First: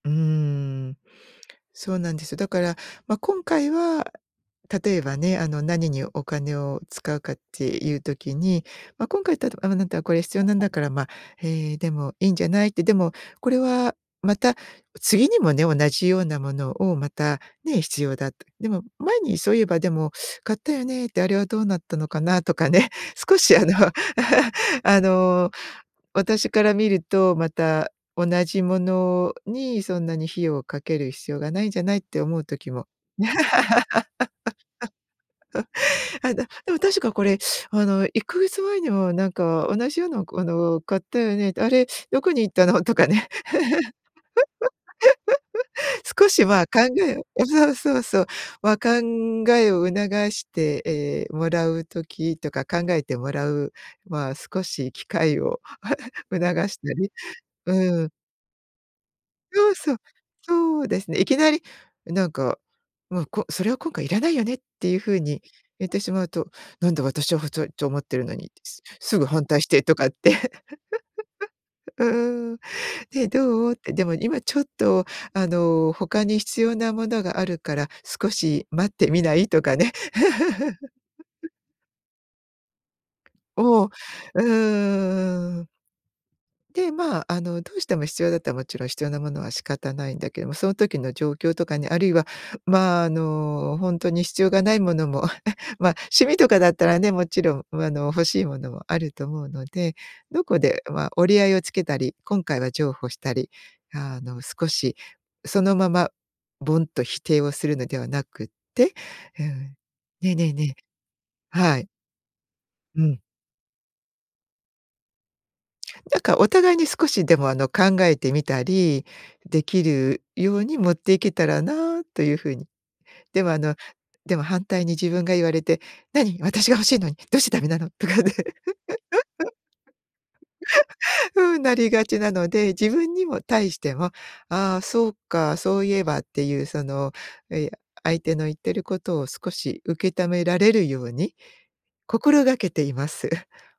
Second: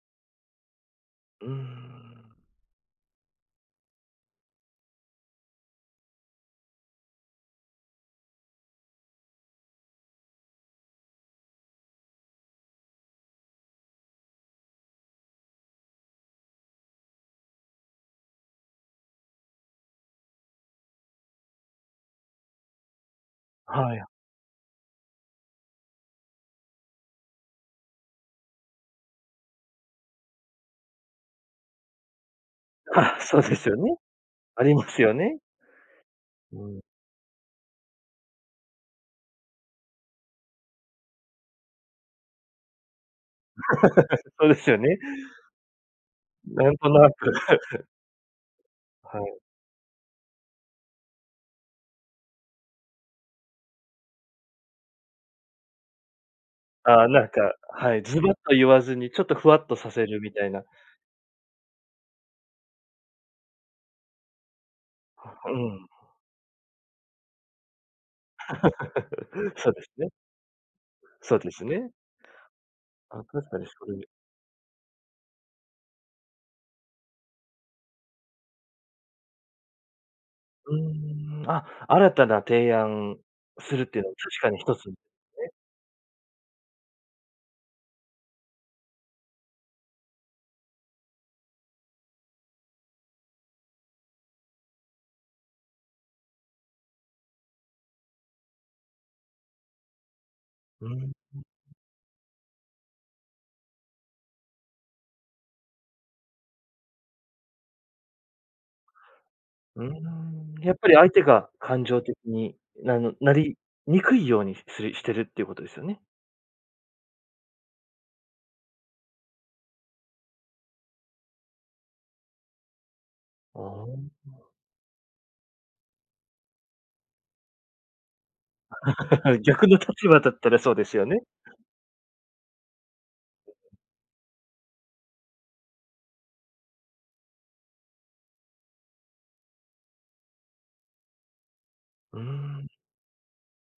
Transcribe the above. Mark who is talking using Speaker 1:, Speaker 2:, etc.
Speaker 1: うーん。
Speaker 2: うーん。
Speaker 1: そうなんですよ。だから、ま、今回は例えばね、あの、何にお金を使うかっていう時に、ま、今回だと、あ、ま、なったらこれ必要なんだから、ま、え、でもいいんじゃないって、でもこれはまた次にもね、同じようなものをまたね、必要だと。でも前にそういえばでも買ったよねってあれはどうなったのかな？とかね、少しあの、
Speaker 2: はい。
Speaker 1: あの、私から見るとまた同じものに、そんなに費用をかける必要がないんじゃない？って思うときも。
Speaker 2: あ、そうですよね。ありますよね。
Speaker 1: あ、だ
Speaker 2: う
Speaker 1: でも
Speaker 2: ん。
Speaker 1: 確かこれ、あの、1か月前にもなんか、同じような、こ、あの、買ったよね、あれどこに行ったの？とかね。
Speaker 2: そうですよね。
Speaker 1: 少しは
Speaker 2: なん
Speaker 1: 考
Speaker 2: となく。
Speaker 1: えあ、そう そうそう。ま、考
Speaker 2: はい。
Speaker 1: えを促して、ええ、もらう時とか考えてもらう、ま、少し機会を、促した
Speaker 2: ああ、
Speaker 1: り、
Speaker 2: なんか、は
Speaker 1: う
Speaker 2: い、
Speaker 1: ん。
Speaker 2: ズバッと言わずにちょっとふわっ
Speaker 1: そう
Speaker 2: とさ
Speaker 1: そう、
Speaker 2: せるみたいな。
Speaker 1: そうですね。いきなりなんか、ま、こそれは今回いらないよねっていう風に
Speaker 2: うん。
Speaker 1: 言ってしまうと、なんで私はふといと思ってるのに、すすぐ反 対し
Speaker 2: そう
Speaker 1: て
Speaker 2: です
Speaker 1: とかっ
Speaker 2: ね。
Speaker 1: て。
Speaker 2: そうですね。
Speaker 1: ううん。
Speaker 2: あ、
Speaker 1: で、
Speaker 2: 確かに
Speaker 1: どう？っ
Speaker 2: そ
Speaker 1: て、で
Speaker 2: れ
Speaker 1: も今ちょっと、あの、他に必要なものがあるから少し待ってみないとかね。
Speaker 2: うー ん、あ、新たな提案す
Speaker 1: お
Speaker 2: る
Speaker 1: お、
Speaker 2: っ
Speaker 1: う
Speaker 2: ていうのは、確かに一つ、ね。
Speaker 1: ーん。で、ま、あの、どうしても必要だったらもちろん必要なものは仕方ないんだけども、その時の状況とかね、あるいは、まあ、あの、ほんとに必要がないものも、あ、え、ま、趣味とかだったらね、もちろん、あの、欲しいものもあると思うので、どこで、
Speaker 2: うん。
Speaker 1: ま
Speaker 2: ふ
Speaker 1: あ、
Speaker 2: ん。
Speaker 1: 折り合いをつけたり、今回は譲歩したり、あの、少しそのままボンと否定をするのではなくって、うん。
Speaker 2: うー
Speaker 1: ねね
Speaker 2: ん、や
Speaker 1: ね
Speaker 2: っぱり相手が
Speaker 1: は
Speaker 2: 感
Speaker 1: い。
Speaker 2: 情的に、な
Speaker 1: う
Speaker 2: の
Speaker 1: ん。
Speaker 2: なりにくいように、すするしてるっていうことですよね？
Speaker 1: なんか、お互いに少しでも、あの、考えてみたりできるように持っていけたらなという風に。でも、あ
Speaker 2: ああ
Speaker 1: の、でも
Speaker 2: ああ。
Speaker 1: 反対に自分が言われて「何、私が欲しいのにどうしてダメなの？」とかね。
Speaker 2: 逆の立場だったらそうですよね。
Speaker 1: ふーん、なりがちなので、自分にも、対し
Speaker 2: [unintelligible]
Speaker 1: ても、ああそうか、そういえばっていうその、え、や、相手の言ってることを少し受けためられるように
Speaker 2: うー
Speaker 1: 心がけ
Speaker 2: ん。
Speaker 1: ています。